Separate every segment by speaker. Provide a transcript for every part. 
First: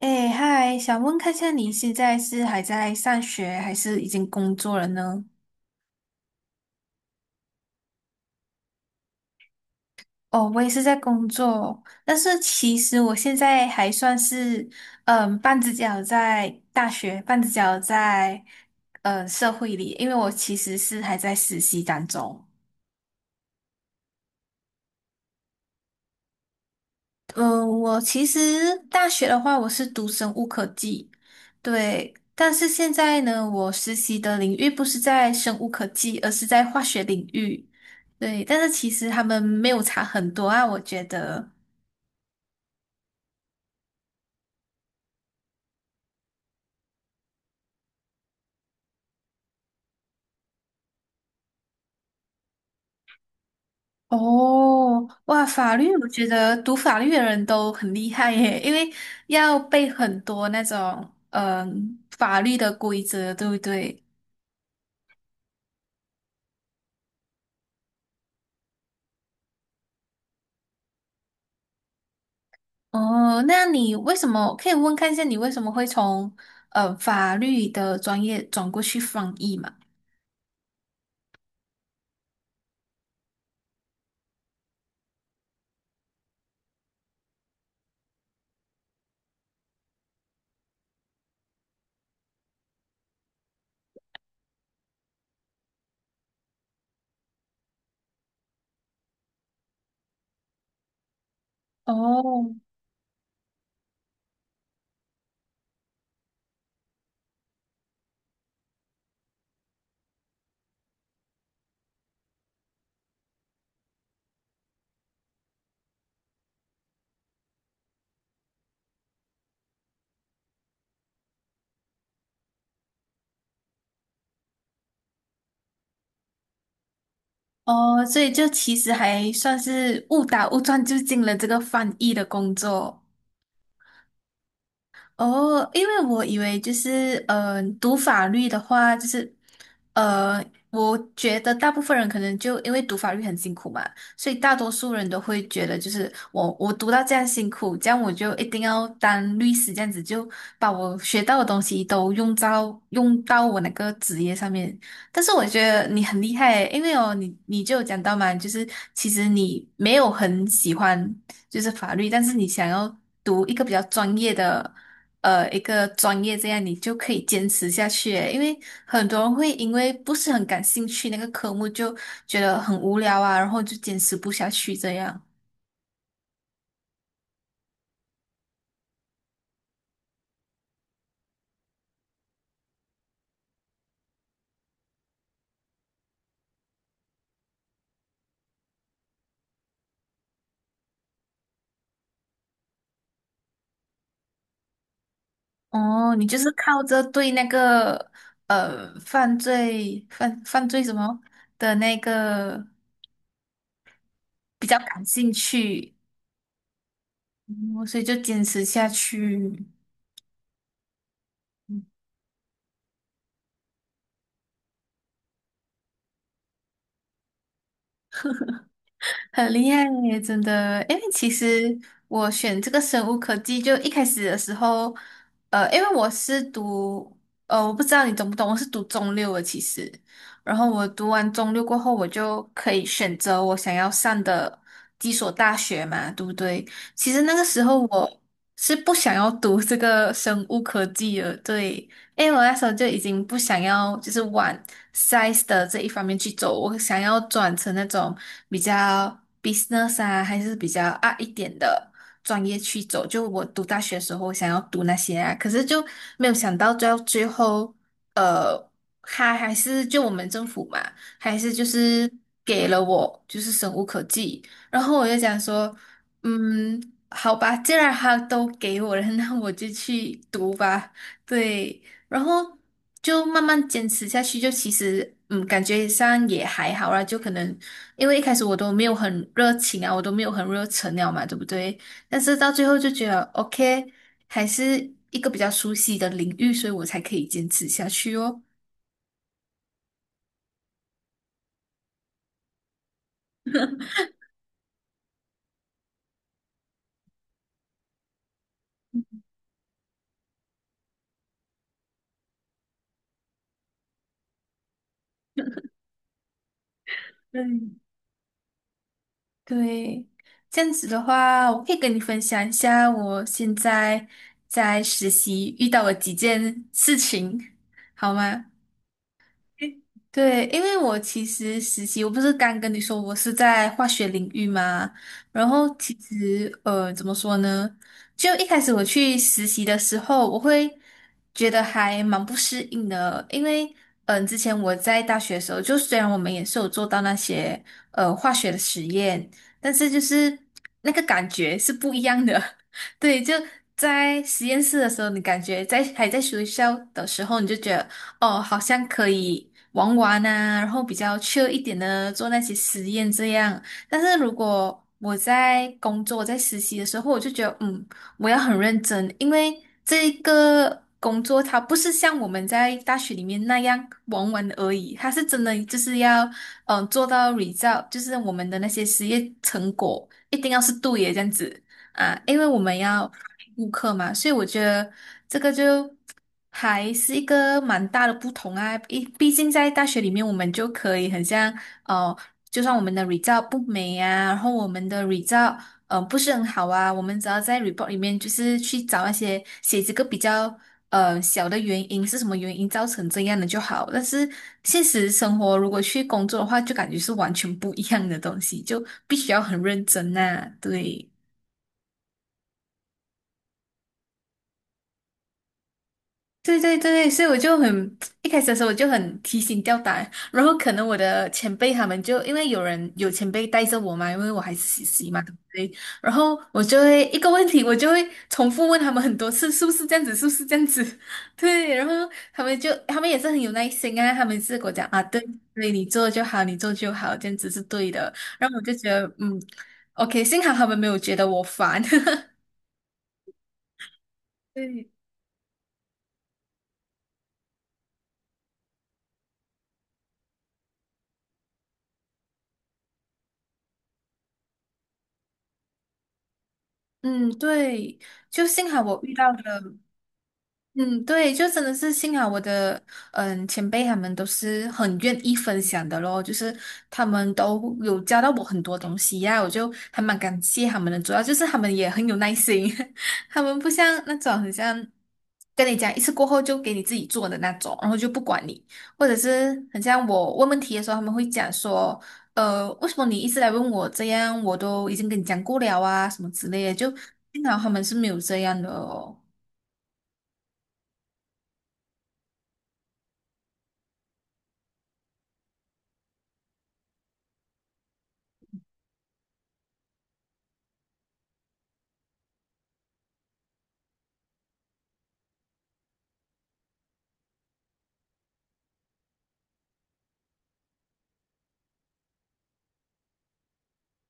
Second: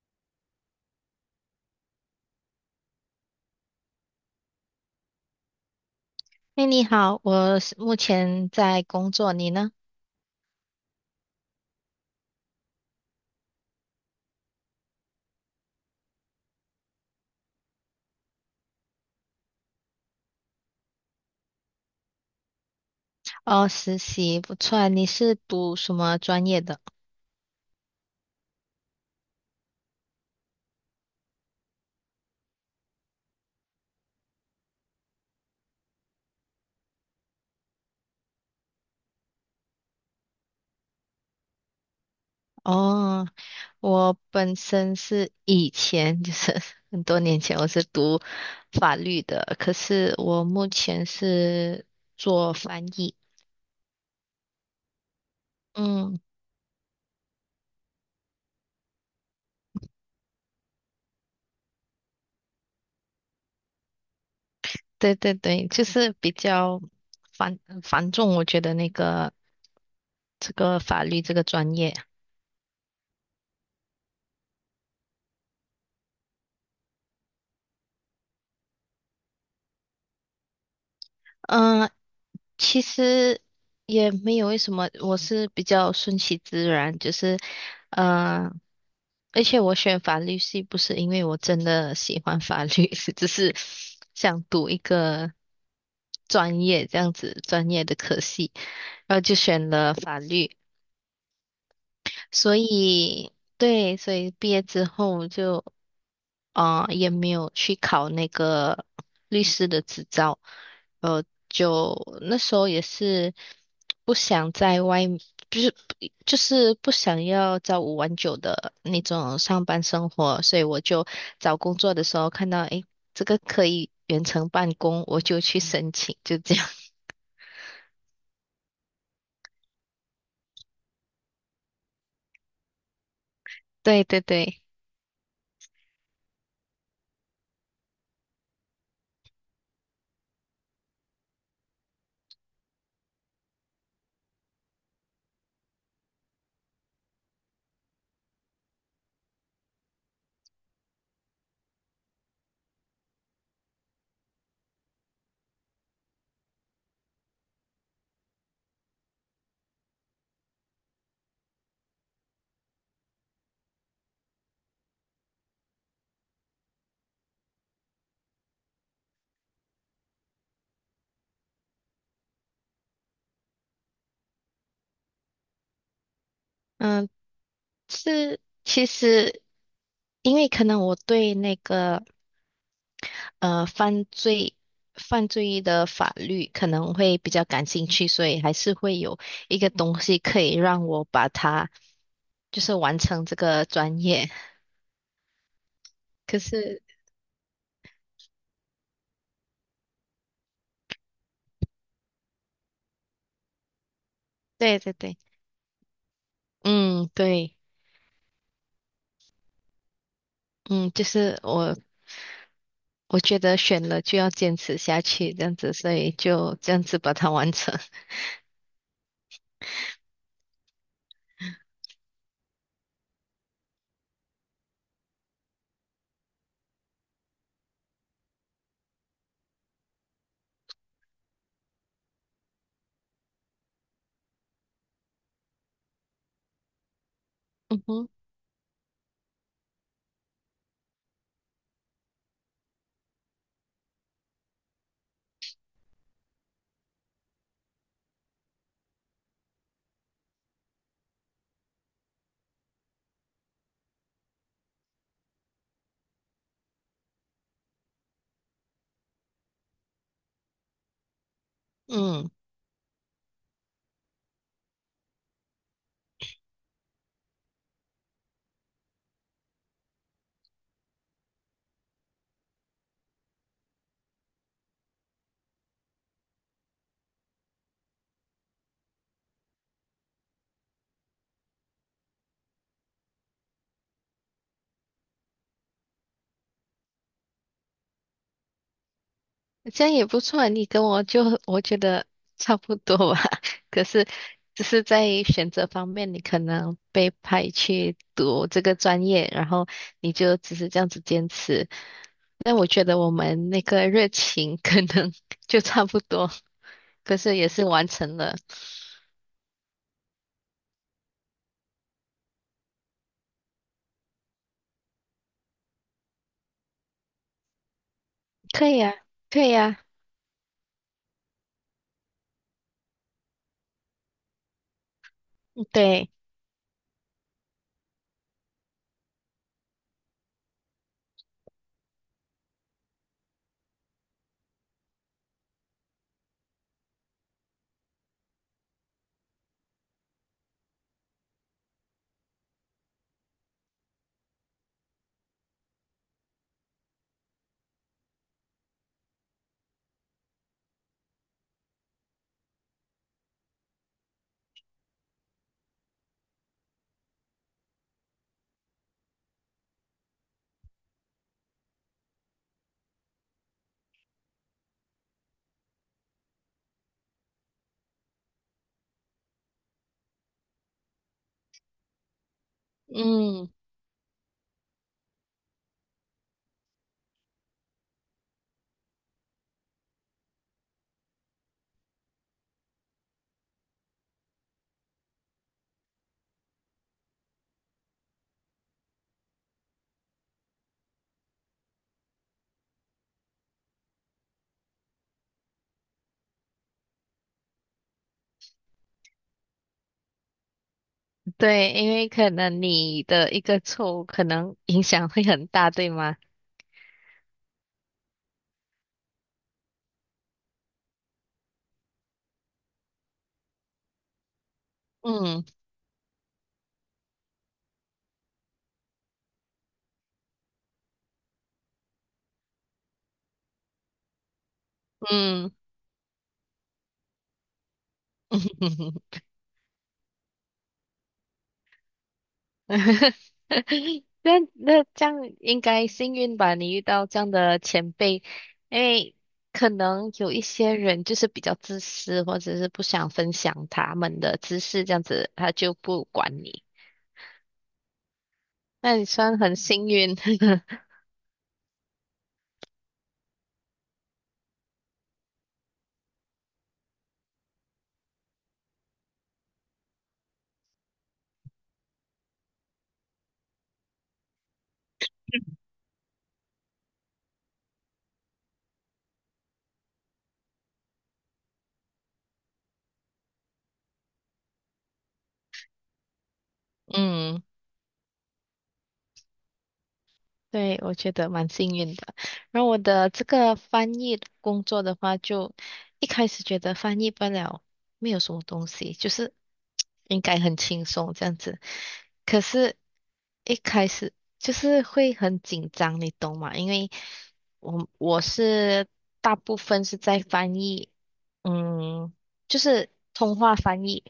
Speaker 1: 哎，嗨，想问看一下你现在是还在上学，还是已经工作了呢？
Speaker 2: 哎，你好，我是目前在工作，你呢？
Speaker 1: 哦，我也是在工作，但是其实我现在还算是，嗯，半只脚在大学，半只脚在，社会里，因为我其实是还在实习当中。
Speaker 2: 哦，实习，不错啊你是读什么专业的？
Speaker 1: 嗯，我其实大学的话，我是读生物科技，对。但是现在呢，我实习的领域不是在生物科技，而是在化学领域。对，但是其实他们没有差很多啊，我觉得。
Speaker 2: 哦，我本身是以前就是 很多年前我是读法律的，可是我目前是做翻译。
Speaker 1: 哦，哇，法律，我
Speaker 2: 嗯，
Speaker 1: 觉得读法律的人都很厉害耶，因为要背很多那种法律的规则，对不对？
Speaker 2: 对对对，就是比较繁繁重，我觉得这个法律这个专业。
Speaker 1: 哦，那你为什么可以问看一下你为什么会从法律的专业转过去翻译嘛？
Speaker 2: 嗯，其实也没有为什么，我是比较顺其自然，就是，嗯、而且我选法律系不是因为我真的喜欢法律，是只是想读一个专业这样子专业的科系，然后就选了法律，
Speaker 1: 哦
Speaker 2: 所以对，所以毕业之后就。也没有去考那个律师的执照，呃，就那时候也是不想在外面，就是就是不想要朝五晚九的那种上班生活，所以我就找工作的时候看到，诶，这个可以远程办公，我就去申请，就这样。
Speaker 1: 哦，所以就其实还算是误打误撞就进了这个翻译的工作。
Speaker 2: 对对对，
Speaker 1: 哦，因为我以为就是，读法律的话，就是，呃，我觉得大部分人可能就因为读法律很辛苦嘛，所以大多数人都会觉得，就是我读到这样辛苦，这样我就一定要当律师，这样子就把我学到的东西都用到我那个职业上面。但是我觉得你很厉害，因为哦，你就有讲到嘛，就是其实你没有很喜欢就是法律，但是你想要读一个比较专业的。一个专业，这样你就可以坚持下去诶因为很多人会因为不是很感兴趣那个科目，就觉得很无聊啊，然后就坚持不下去这样。
Speaker 2: 嗯，是其实因为可能我对那个。犯罪的法律可能会比较感兴趣，所以还是会有一个东西可以让我把它就是完成这个专业。
Speaker 1: 哦，你就
Speaker 2: 可
Speaker 1: 是
Speaker 2: 是，
Speaker 1: 靠着对那个犯罪什么的那个比较
Speaker 2: 对对
Speaker 1: 感
Speaker 2: 对，
Speaker 1: 兴趣，
Speaker 2: 嗯，对，
Speaker 1: 嗯所以就坚持下去。
Speaker 2: 嗯，就是我觉得选了就要坚持下去，这样子，所以就这样子把它完成。
Speaker 1: 很厉害耶，真的。因为其实我选这个生物科技，就一开始的时候，因为我是读，我不知道你懂不懂，我是读中六的，其实。然后我读完中六过后，我就可以选择我想要上的几所大学嘛，对不对？其实那个时候
Speaker 2: 嗯哼，
Speaker 1: 我是不想要读这个生物科技的，对。因为我那时候就已经不想要，就是往 size 的这一方面去走，我想要转成那种比较 business 啊，还是比较啊一点的专业去走。就我读大学的时候，我想要读那些啊，可是就没有想到，到最后，呃，他还是就我们政府嘛，还是就是
Speaker 2: 嗯，
Speaker 1: 给了我就是生无可技，然后我就想说。嗯，好吧，既然他都给我了，那我就去读吧。对，然后就慢慢坚持下去，就其实嗯，感觉上也还好啦。就可能因为一开始我都没有很热情啊，我都没有很热忱了嘛，对不对？但是到最后就觉得 OK，还是一个比较熟悉的领域，所以我才可以坚持下去哦。
Speaker 2: 这样也不错啊。你跟我就我觉得差不多吧，可是只是在选择方面，你可能被派去读这个专业，然后你就只是这样子坚持。但我觉得我们那个热情可能 就差不多，可是也是
Speaker 1: 嗯，
Speaker 2: 完成了。
Speaker 1: 对，这样子的话，我可以跟你分享一下我现在在实习遇到的几件事情，好吗？
Speaker 2: 可以啊，可以啊，
Speaker 1: 对，因为我其实实习，我不是刚跟你说我是在化学领域嘛，然后其
Speaker 2: 对，
Speaker 1: 实怎么说呢？就一开始我去实习的时候，我会觉得还蛮不适应的，因为之前我在大学的时候，就虽然我们也是有做到那些化学的实验，但是就是那个感觉是不一样的。对，就在实验室的时候，你感觉在还在学校的时候，你就觉得。哦，好像可以玩玩啊，然后比较 c 一点的做那些实验这样。但是如果我在工作、在实习的时候，我就觉得，嗯，我要很认真，因为这个工作它不是像我们在大学里面那样玩玩而已，它是真的就是要，嗯，做到 result，就是我们的那些实验成果一定要是对的这样子啊，因为我们要
Speaker 2: 嗯，
Speaker 1: 顾客嘛，所以我觉得这个就还是一个蛮大的不同啊。毕竟在大学里面，我们就可以很像哦，就算我们的 result 不美啊，然后我们的 result 不是很好啊，我们只要在 report 里面就是去找那些写这个比较小的原因是什么原因造成这样的就好。但是现实生活如果去工作的话，就感觉是完全不一样的东西，就必须要很认真呐、对。
Speaker 2: 对，因为可能你的一个错误可能影响会很大，对吗？
Speaker 1: 对对对，所以我就很 一开始的时候我就很提心吊胆，然后可能我的前辈他们就因为有人有前辈带着我嘛，因为我还是实习嘛，对不
Speaker 2: 嗯
Speaker 1: 对？然后我就会一个问题，我就会重复问他们很多次，是不是这样子，是不是这样子？对，然后他们也是很有耐心啊，他们是跟我讲啊，对
Speaker 2: 嗯，
Speaker 1: 对，你做就好，你做就好，这样子是对的。然后我就觉得 嗯，OK，幸好他们没有觉得我烦。
Speaker 2: 那
Speaker 1: 对，
Speaker 2: 这样应该幸运吧？你遇到这样的前辈，因为可能有一些人就是比较自私，或者是不想分享他们的知识，这样子他就不管你。
Speaker 1: 嗯，对，就幸好
Speaker 2: 那
Speaker 1: 我
Speaker 2: 你
Speaker 1: 遇到
Speaker 2: 算很
Speaker 1: 了。
Speaker 2: 幸运，
Speaker 1: 嗯，对，就真的是幸好我的嗯前辈他们都是很愿意分享的咯，就是他们都有教到我很多东西呀、我就还蛮感谢他们的，主要就是他们也很有耐心，他们不像那种很像跟你讲一次过后就给你自己做的那种，然后就不管你，或者是很像我问问题的时候，他们会讲说，为什么你一直来问我这样，我都已经跟你讲过了啊，什么之类的，就
Speaker 2: 嗯
Speaker 1: 幸好他们是没有这样的哦。
Speaker 2: 对，我觉得蛮幸运的。然后我的这个翻译工作的话，就一开始觉得翻译不了，没有什么东西，就是 应该很轻松这样子。可是，一开始就是会很紧张，你懂吗？因为我是大部分是在翻译，嗯，就是通话翻译，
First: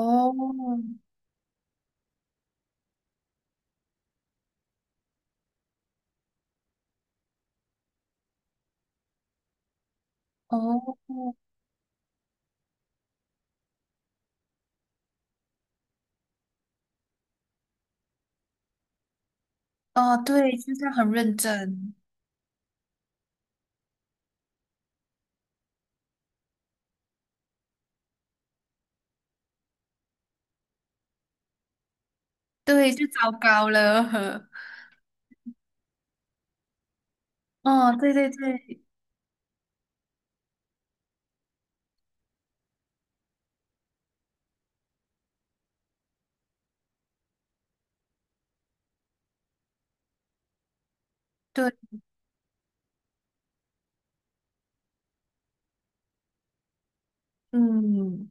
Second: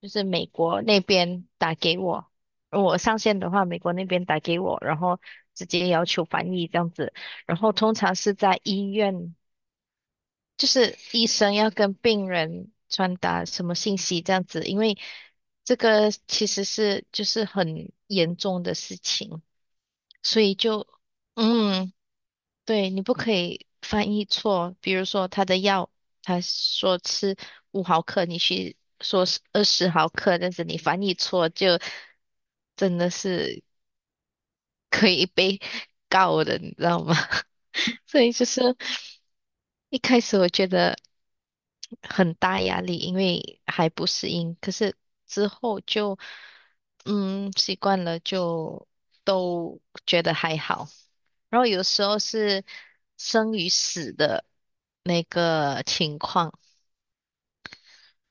Speaker 2: 就是美国那边打给我。我上线的话，美国那边打给我，然后直接要求翻译这样子。然后通常是在医院，就
Speaker 1: 哦，
Speaker 2: 是医生要跟病人传达什么信息这样子，因为这个其实是就是很严重的事情，
Speaker 1: 哦，
Speaker 2: 所
Speaker 1: 对，
Speaker 2: 以
Speaker 1: 就是
Speaker 2: 就
Speaker 1: 他很认
Speaker 2: 嗯，
Speaker 1: 真，
Speaker 2: 对，你不可以翻译错。比如说他的药，他说吃5毫克，你去说是20毫克，但是你翻译错就
Speaker 1: 对，
Speaker 2: 真
Speaker 1: 就
Speaker 2: 的
Speaker 1: 糟
Speaker 2: 是。
Speaker 1: 糕了。
Speaker 2: 可以被告的，你知道吗？
Speaker 1: 哦，对
Speaker 2: 所
Speaker 1: 对
Speaker 2: 以就是
Speaker 1: 对
Speaker 2: 一开始我觉得很大压力，因为还不适应，可是之后就嗯习惯了，就都觉得还好。然后
Speaker 1: 对，
Speaker 2: 有时候是生与死的那个情况，
Speaker 1: 嗯，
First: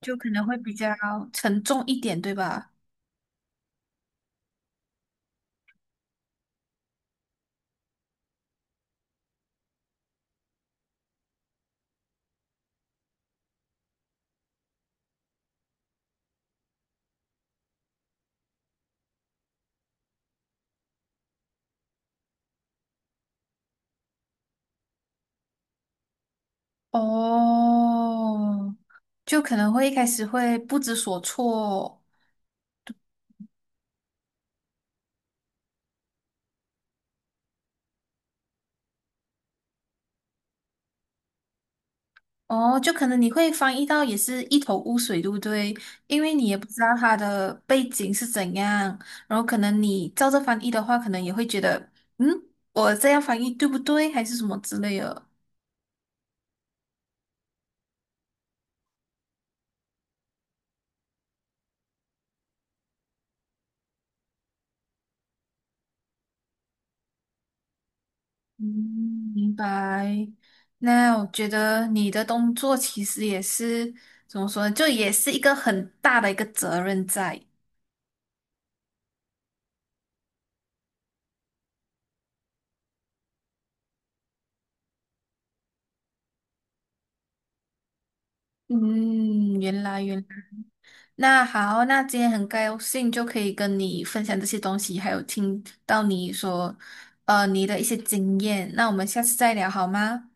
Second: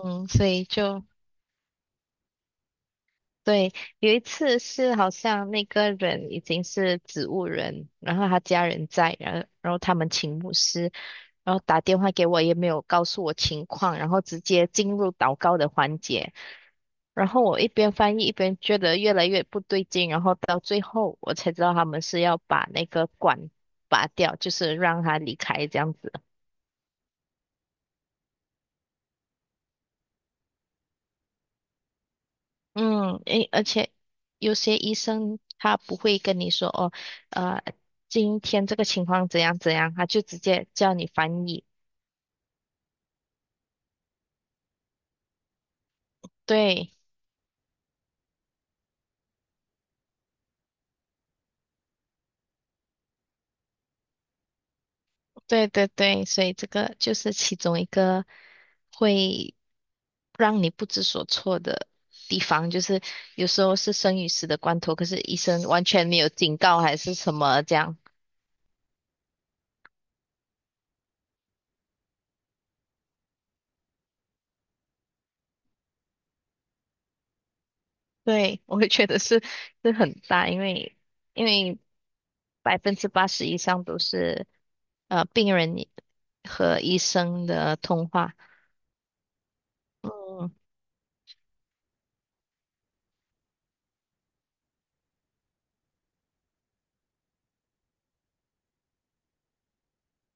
Speaker 1: 就可能
Speaker 2: 所
Speaker 1: 会
Speaker 2: 以
Speaker 1: 比较
Speaker 2: 就
Speaker 1: 沉重一点，对吧？
Speaker 2: 对，有一次是好像那个人已经是植物人，然后他家人在，然后他们请牧师，然后打电话给我，也没有告诉我情况，然后直接进入祷告的环节，然后我一边翻译一边觉得越来越不对劲，然后到最后我才知道他们是要把那个管拔掉，就是让他离开这样子。
Speaker 1: 哦，就可能会一开始会不知所措，
Speaker 2: 嗯，诶，而且有些医生他不会跟你说哦，呃，今天这个情况怎样怎样，他就直接叫你翻译。
Speaker 1: 哦，就可能你会翻译到也是一头雾水，对不对？因为你也不知
Speaker 2: 对，
Speaker 1: 道它的背景是怎样，然后可能你照着翻译的话，可能也会觉得，嗯，我这样翻译对不对，还是什么之类的。
Speaker 2: 对对对，所以这个就是其中一个会让你不知所措的地方，就是有时候是生与死的关头，可是医生完全没有警告还是什么这样。
Speaker 1: 嗯，明白。那我觉得你的工作其实也是怎么说呢，就也是一个很大的一个责任在。
Speaker 2: 对，我会觉得是很大，因为因为80%以上都是病人，和医生的通话。
Speaker 1: 嗯，原来原来
Speaker 2: 嗯，
Speaker 1: 那好，那今天很高兴就可以跟你分享这些东西，还有听到你说，你的一些经验。那我们下次再聊好吗？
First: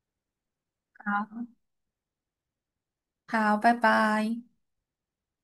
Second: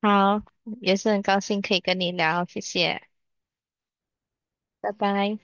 Speaker 2: 好，也是很高
Speaker 1: 好，
Speaker 2: 兴可以跟你聊，谢谢，
Speaker 1: 好，拜拜。
Speaker 2: 拜拜。